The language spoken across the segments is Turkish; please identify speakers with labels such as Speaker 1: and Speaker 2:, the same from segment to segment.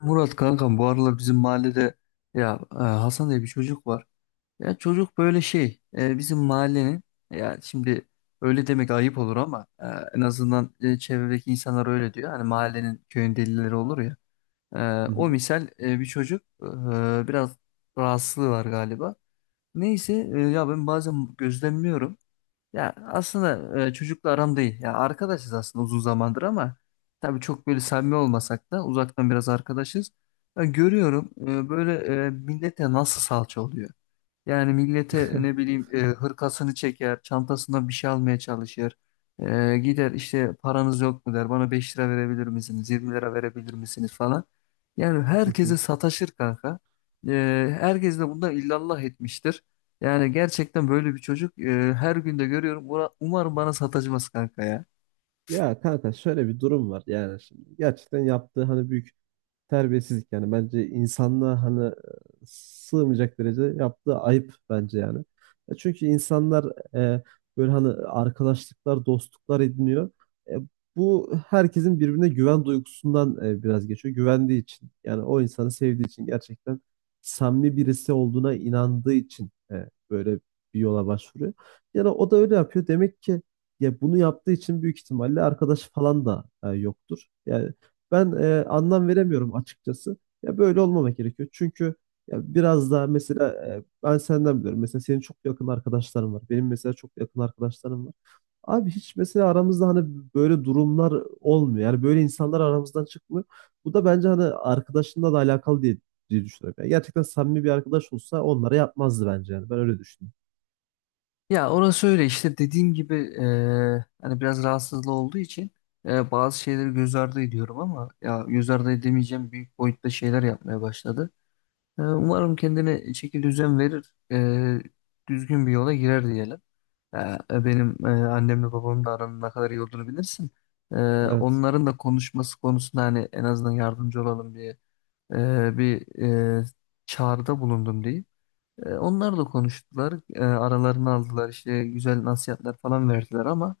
Speaker 1: Murat kankam bu aralar bizim mahallede ya Hasan diye bir çocuk var. Ya çocuk böyle şey bizim mahallenin ya şimdi öyle demek ayıp olur ama en azından çevredeki insanlar öyle diyor. Hani mahallenin köyün delileri olur ya.
Speaker 2: Hı
Speaker 1: O
Speaker 2: hı.
Speaker 1: misal bir çocuk biraz rahatsızlığı var galiba. Neyse ya ben bazen gözlemliyorum. Ya aslında çocukla aram değil. Ya arkadaşız aslında uzun zamandır ama tabii çok böyle samimi olmasak da uzaktan biraz arkadaşız. Ya görüyorum böyle millete nasıl salça oluyor. Yani millete ne bileyim hırkasını çeker, çantasından bir şey almaya çalışır. Gider işte paranız yok mu der, bana 5 TL verebilir misiniz, 20 TL verebilir misiniz falan. Yani
Speaker 2: Hı
Speaker 1: herkese
Speaker 2: hı.
Speaker 1: sataşır kanka. E, Herkes de bundan illallah etmiştir. Yani gerçekten böyle bir çocuk her gün de görüyorum. Umarım bana sataşmaz kanka ya.
Speaker 2: Ya kanka şöyle bir durum var yani şimdi gerçekten yaptığı hani büyük terbiyesizlik yani bence insanlığa hani sığmayacak derecede yaptığı ayıp bence yani. E, Çünkü insanlar e, böyle hani arkadaşlıklar, dostluklar ediniyor. E, bu herkesin birbirine güven duygusundan biraz geçiyor. Güvendiği için yani o insanı sevdiği için gerçekten samimi birisi olduğuna inandığı için böyle bir yola başvuruyor. Yani o da öyle yapıyor. Demek ki ya bunu yaptığı için büyük ihtimalle arkadaş falan da yoktur. Yani ben anlam veremiyorum açıkçası. Ya böyle olmamak gerekiyor. Çünkü ya biraz daha mesela ben senden biliyorum. Mesela senin çok yakın arkadaşların var. Benim mesela çok yakın arkadaşlarım var. Abi hiç mesela aramızda hani böyle durumlar olmuyor. Yani böyle insanlar aramızdan çıkmıyor. Bu da bence hani arkadaşınla da alakalı diye düşünüyorum. Yani gerçekten samimi bir arkadaş olsa onlara yapmazdı bence yani. Ben öyle düşünüyorum.
Speaker 1: Ya orası öyle işte dediğim gibi hani biraz rahatsızlığı olduğu için bazı şeyleri göz ardı ediyorum ama ya göz ardı edemeyeceğim büyük boyutta şeyler yapmaya başladı. Umarım kendine şekil düzen verir, düzgün bir yola girer diyelim. Eee, Benim annemle babamın da aranın ne kadar iyi olduğunu bilirsin. Eee,
Speaker 2: Evet.
Speaker 1: Onların da konuşması konusunda hani en azından yardımcı olalım diye bir eee, çağrıda bulundum diyeyim. Onlar da konuştular. Aralarını aldılar işte güzel nasihatler falan verdiler ama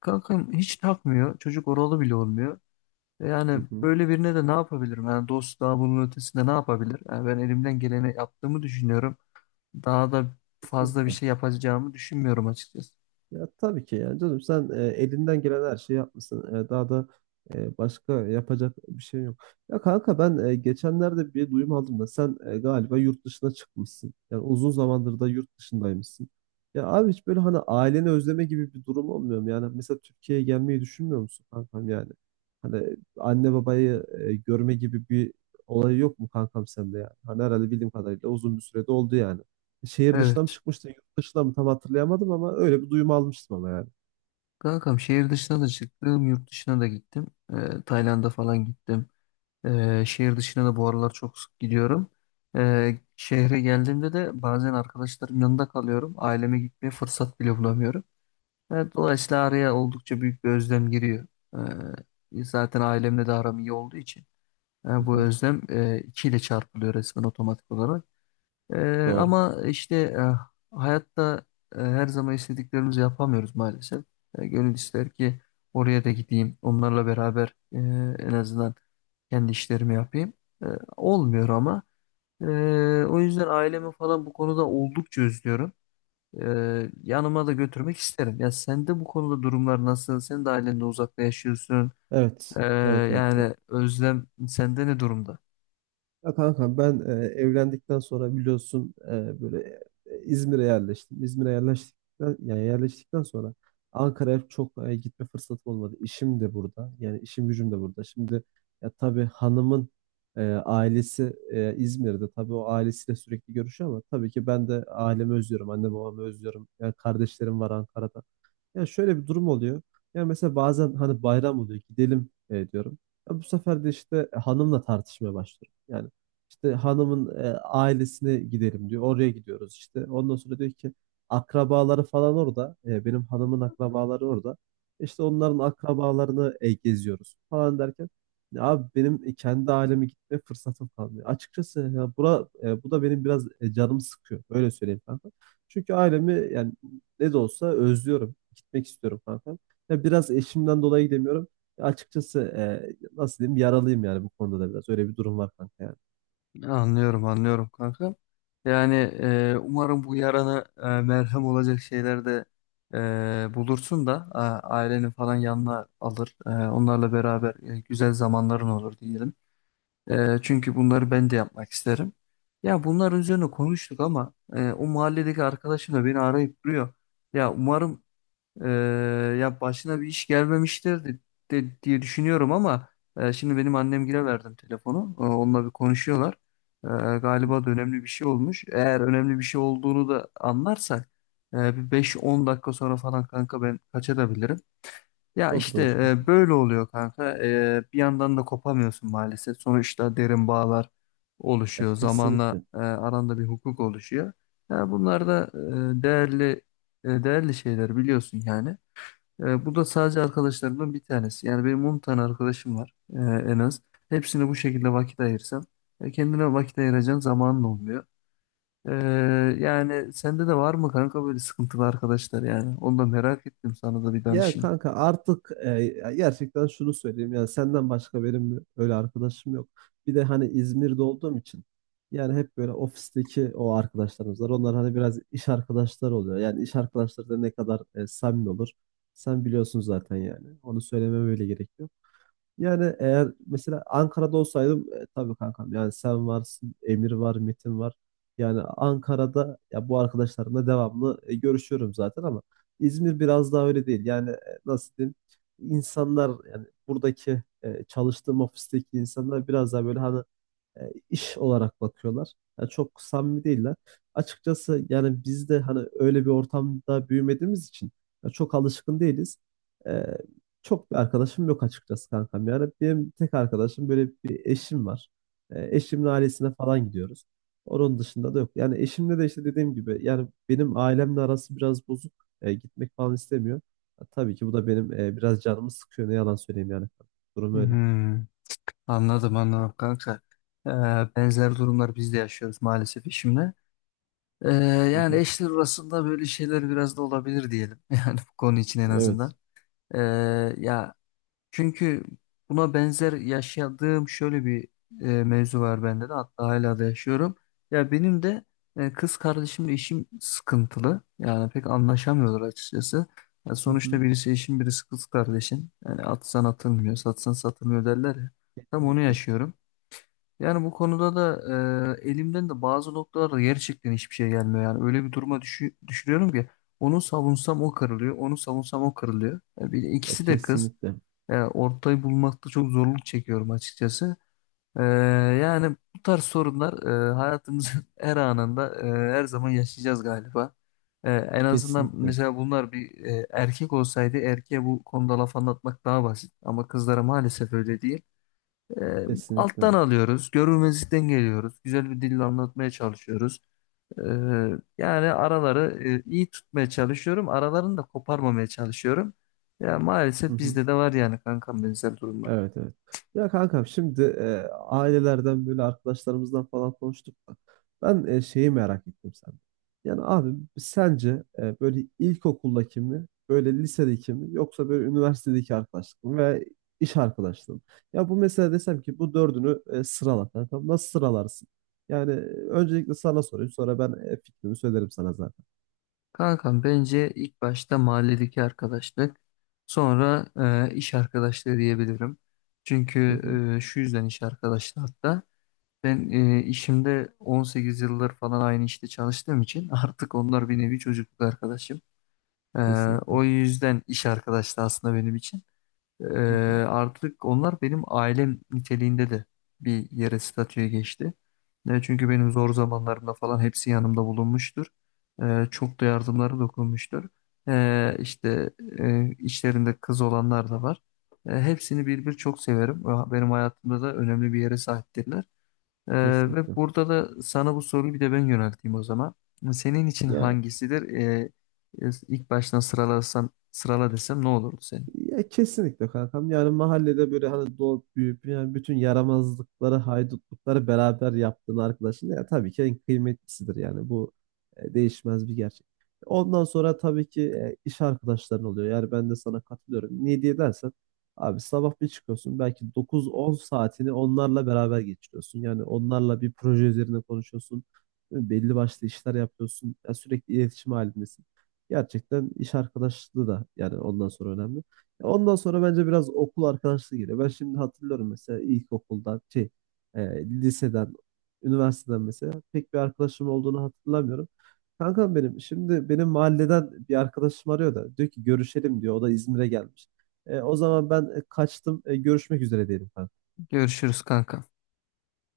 Speaker 1: kankam hiç takmıyor. Çocuk oralı bile olmuyor. E,
Speaker 2: Hı
Speaker 1: Yani
Speaker 2: hı.
Speaker 1: böyle birine de ne yapabilirim? Yani dost daha bunun ötesinde ne yapabilir? Yani ben elimden geleni yaptığımı düşünüyorum. Daha da fazla bir
Speaker 2: Kesinlikle.
Speaker 1: şey yapacağımı düşünmüyorum açıkçası.
Speaker 2: Ya tabii ki yani canım sen elinden gelen her şeyi yapmışsın. E, daha da başka yapacak bir şey yok. Ya kanka ben geçenlerde bir duyum aldım da sen galiba yurt dışına çıkmışsın. Yani uzun zamandır da yurt dışındaymışsın. Ya abi hiç böyle hani aileni özleme gibi bir durum olmuyor mu? Yani mesela Türkiye'ye gelmeyi düşünmüyor musun kankam yani? Hani anne babayı görme gibi bir olay yok mu kankam sende yani? Hani herhalde bildiğim kadarıyla uzun bir sürede oldu yani. Şehir dışına mı
Speaker 1: Evet.
Speaker 2: çıkmıştı, yurt dışına mı tam hatırlayamadım ama öyle bir duyum almıştım ama yani.
Speaker 1: Kankam şehir dışına da çıktım, yurt dışına da gittim. Tayland'a falan gittim. Şehir dışına da bu aralar çok sık gidiyorum. Şehre geldiğimde de bazen arkadaşlarım yanında kalıyorum. Aileme gitmeye fırsat bile bulamıyorum. Evet, dolayısıyla araya oldukça büyük bir özlem giriyor. Zaten ailemle de aram iyi olduğu için
Speaker 2: Hı
Speaker 1: bu
Speaker 2: hı.
Speaker 1: özlem iki ile çarpılıyor resmen otomatik olarak. Ee,
Speaker 2: Doğru.
Speaker 1: Ama işte hayatta her zaman istediklerimizi yapamıyoruz maalesef. Gönül ister ki oraya da gideyim, onlarla beraber en azından kendi işlerimi yapayım. E, Olmuyor ama. E, O yüzden ailemi falan bu konuda oldukça özlüyorum. Yanıma da götürmek isterim. Ya sen de bu konuda durumlar nasıl? Sen de ailende uzakta yaşıyorsun. E,
Speaker 2: Evet. Evet, evet.
Speaker 1: Yani özlem sende ne durumda?
Speaker 2: Ya kanka ben evlendikten sonra biliyorsun böyle İzmir'e yerleştim. İzmir'e yerleştikten sonra Ankara'ya çok gitme fırsatım olmadı. İşim de burada. Yani işim gücüm de burada. Şimdi ya tabii hanımın ailesi İzmir'de. Tabii o ailesiyle sürekli görüşüyor ama tabii ki ben de ailemi özlüyorum. Anne babamı özlüyorum. Yani kardeşlerim var Ankara'da. Yani şöyle bir durum oluyor. Yani mesela bazen hani bayram oluyor gidelim diyorum. Ya bu sefer de işte hanımla tartışmaya başlıyorum. Yani işte hanımın ailesine gidelim diyor. Oraya gidiyoruz işte. Ondan sonra diyor ki akrabaları falan orada. E, benim hanımın akrabaları orada. İşte onların akrabalarını geziyoruz falan derken ya abi benim kendi aileme gitme fırsatım kalmıyor. Açıkçası ya bu da benim biraz canımı sıkıyor. Öyle söyleyeyim kanka. Çünkü ailemi yani ne de olsa özlüyorum. Gitmek istiyorum kankam. Ya biraz eşimden dolayı gidemiyorum. Ya açıkçası nasıl diyeyim yaralıyım yani bu konuda da biraz. Öyle bir durum var kanka yani.
Speaker 1: Anlıyorum, anlıyorum kanka. Yani umarım bu yarana merhem olacak şeyler de bulursun da ailenin falan yanına alır. Onlarla beraber güzel zamanların olur diyelim. Çünkü bunları ben de yapmak isterim. Ya bunlar üzerine konuştuk ama o mahalledeki arkadaşım da beni arayıp duruyor. Ya umarım ee, ya başına bir iş gelmemiştir diye düşünüyorum ama şimdi benim annemgile verdim telefonu. Onunla bir konuşuyorlar. Ee, Galiba da önemli bir şey olmuş. Eğer önemli bir şey olduğunu da anlarsak bir 5-10 dakika sonra falan kanka ben kaçabilirim. Ya
Speaker 2: Olur,
Speaker 1: işte
Speaker 2: olur kanka.
Speaker 1: böyle oluyor kanka. Bir yandan da kopamıyorsun maalesef. Sonuçta derin bağlar
Speaker 2: Ya
Speaker 1: oluşuyor. Zamanla
Speaker 2: kesinlikle.
Speaker 1: aranda bir hukuk oluşuyor. Ya bunlar da değerli değerli şeyler biliyorsun yani. Bu da sadece arkadaşlarımdan bir tanesi. Yani benim 10 tane arkadaşım var en az. Hepsine bu şekilde vakit ayırsam kendine vakit ayıracağın zamanın olmuyor. Ee, Yani sende de var mı kanka böyle sıkıntılı arkadaşlar yani? Onu da merak ettim sana da bir
Speaker 2: Ya
Speaker 1: danışayım.
Speaker 2: kanka artık ya gerçekten şunu söyleyeyim. Yani senden başka benim öyle arkadaşım yok. Bir de hani İzmir'de olduğum için yani hep böyle ofisteki o arkadaşlarımız var. Onlar hani biraz iş arkadaşları oluyor. Yani iş arkadaşları da ne kadar samimi olur. Sen biliyorsun zaten yani. Onu söylememe öyle gerek yok. Yani eğer mesela Ankara'da olsaydım tabii kankam yani sen varsın, Emir var, Metin var. Yani Ankara'da ya bu arkadaşlarımla devamlı görüşüyorum zaten ama İzmir biraz daha öyle değil. Yani nasıl diyeyim? İnsanlar yani buradaki çalıştığım ofisteki insanlar biraz daha böyle hani iş olarak bakıyorlar. Yani çok samimi değiller. Açıkçası yani biz de hani öyle bir ortamda büyümediğimiz için ya çok alışkın değiliz. E, çok bir arkadaşım yok açıkçası kankam. Yani benim tek arkadaşım böyle bir eşim var. E, eşimin ailesine falan gidiyoruz. Onun dışında da yok. Yani eşimle de işte dediğim gibi yani benim ailemle arası biraz bozuk. E, gitmek falan istemiyor. Ya tabii ki bu da benim biraz canımı sıkıyor. Ne yalan söyleyeyim yani. Durum öyle.
Speaker 1: Hmm, anladım anladım kanka. Ee, Benzer durumlar biz de yaşıyoruz maalesef işimle. Ee,
Speaker 2: Hı
Speaker 1: Yani
Speaker 2: hı.
Speaker 1: eşler arasında böyle şeyler biraz da olabilir diyelim. Yani bu konu için en azından.
Speaker 2: Evet.
Speaker 1: Ee, Ya çünkü buna benzer yaşadığım şöyle bir mevzu var bende de hatta hala da yaşıyorum. Ya benim de kız kardeşimle işim sıkıntılı. Yani pek anlaşamıyorlar açıkçası. Ya
Speaker 2: Hı
Speaker 1: sonuçta
Speaker 2: hı.
Speaker 1: birisi eşim birisi kız kardeşin. Yani atsan atılmıyor, satsan satılmıyor derler ya. Tam onu
Speaker 2: Kesinlikle.
Speaker 1: yaşıyorum. Yani bu konuda da elimden de bazı noktalarda gerçekten hiçbir şey gelmiyor. Yani öyle bir duruma düşürüyorum ki onu savunsam o kırılıyor, onu savunsam o kırılıyor. Ya bir de
Speaker 2: Ya
Speaker 1: ikisi de kız.
Speaker 2: kesinlikle.
Speaker 1: Ya ortayı bulmakta çok zorluk çekiyorum açıkçası. Ee, Yani bu tarz sorunlar hayatımızın her anında her zaman yaşayacağız galiba. En azından
Speaker 2: Kesinlikle.
Speaker 1: mesela bunlar bir erkek olsaydı erkeğe bu konuda laf anlatmak daha basit. Ama kızlara maalesef öyle değil. Ee, Alttan
Speaker 2: Kesinlikle.
Speaker 1: alıyoruz, görmezlikten geliyoruz, güzel bir dille anlatmaya çalışıyoruz. Ee, Yani araları iyi tutmaya çalışıyorum. Aralarını da koparmamaya çalışıyorum. Ya
Speaker 2: Hı
Speaker 1: maalesef
Speaker 2: hı.
Speaker 1: bizde de var yani kankam benzer durumlar.
Speaker 2: Evet, evet. Ya kankam şimdi ailelerden böyle arkadaşlarımızdan falan konuştuk da ben şeyi merak ettim sen. Yani abi sence böyle ilkokuldaki mi böyle lisedeki mi yoksa böyle üniversitedeki arkadaşlık mı ve iş arkadaşlığı mı? Ya bu mesela desem ki bu dördünü sırala kankam nasıl sıralarsın? Yani öncelikle sana sorayım sonra ben fikrimi söylerim sana zaten.
Speaker 1: Kankam bence ilk başta mahalledeki arkadaşlık, sonra iş arkadaşlığı diyebilirim.
Speaker 2: Hı
Speaker 1: Çünkü
Speaker 2: hı.
Speaker 1: şu yüzden iş arkadaşlığı hatta ben işimde 18 yıllar falan aynı işte çalıştığım için artık onlar bir nevi çocukluk arkadaşım. Ee,
Speaker 2: Kesinlikle.
Speaker 1: O yüzden iş arkadaşlığı aslında benim için. Ee,
Speaker 2: Hı hı.
Speaker 1: Artık onlar benim ailem niteliğinde de bir yere statüye geçti. Ne çünkü benim zor zamanlarımda falan hepsi yanımda bulunmuştur. Çok da yardımları dokunmuştur. İşte içlerinde kız olanlar da var. Hepsini bir bir çok severim. Benim hayatımda da önemli bir yere sahiptirler. Ee, Ve
Speaker 2: Kesinlikle.
Speaker 1: burada da sana bu soruyu bir de ben yönelteyim o zaman. Senin için
Speaker 2: Ya
Speaker 1: hangisidir? İlk baştan sıralasam, sırala desem ne olurdu senin?
Speaker 2: Ya kesinlikle kankam. Yani mahallede böyle hani doğup büyüyüp yani bütün yaramazlıkları, haydutlukları beraber yaptığın arkadaşın ya tabii ki en kıymetlisidir yani. Bu değişmez bir gerçek. Ondan sonra tabii ki iş arkadaşların oluyor. Yani ben de sana katılıyorum. Niye diye dersen abi sabah bir çıkıyorsun belki dokuz on saatini onlarla beraber geçiriyorsun. Yani onlarla bir proje üzerine konuşuyorsun. Belli başlı işler yapıyorsun. Ya sürekli iletişim halindesin. Gerçekten iş arkadaşlığı da yani ondan sonra önemli. Ondan sonra bence biraz okul arkadaşlığı geliyor. Ben şimdi hatırlıyorum mesela ilkokuldan, e, liseden, üniversiteden mesela pek bir arkadaşım olduğunu hatırlamıyorum. Kankam benim şimdi benim mahalleden bir arkadaşım arıyor da diyor ki görüşelim diyor. O da İzmir'e gelmiş. E, o zaman ben kaçtım. E, görüşmek üzere diyelim kankam.
Speaker 1: Görüşürüz kanka.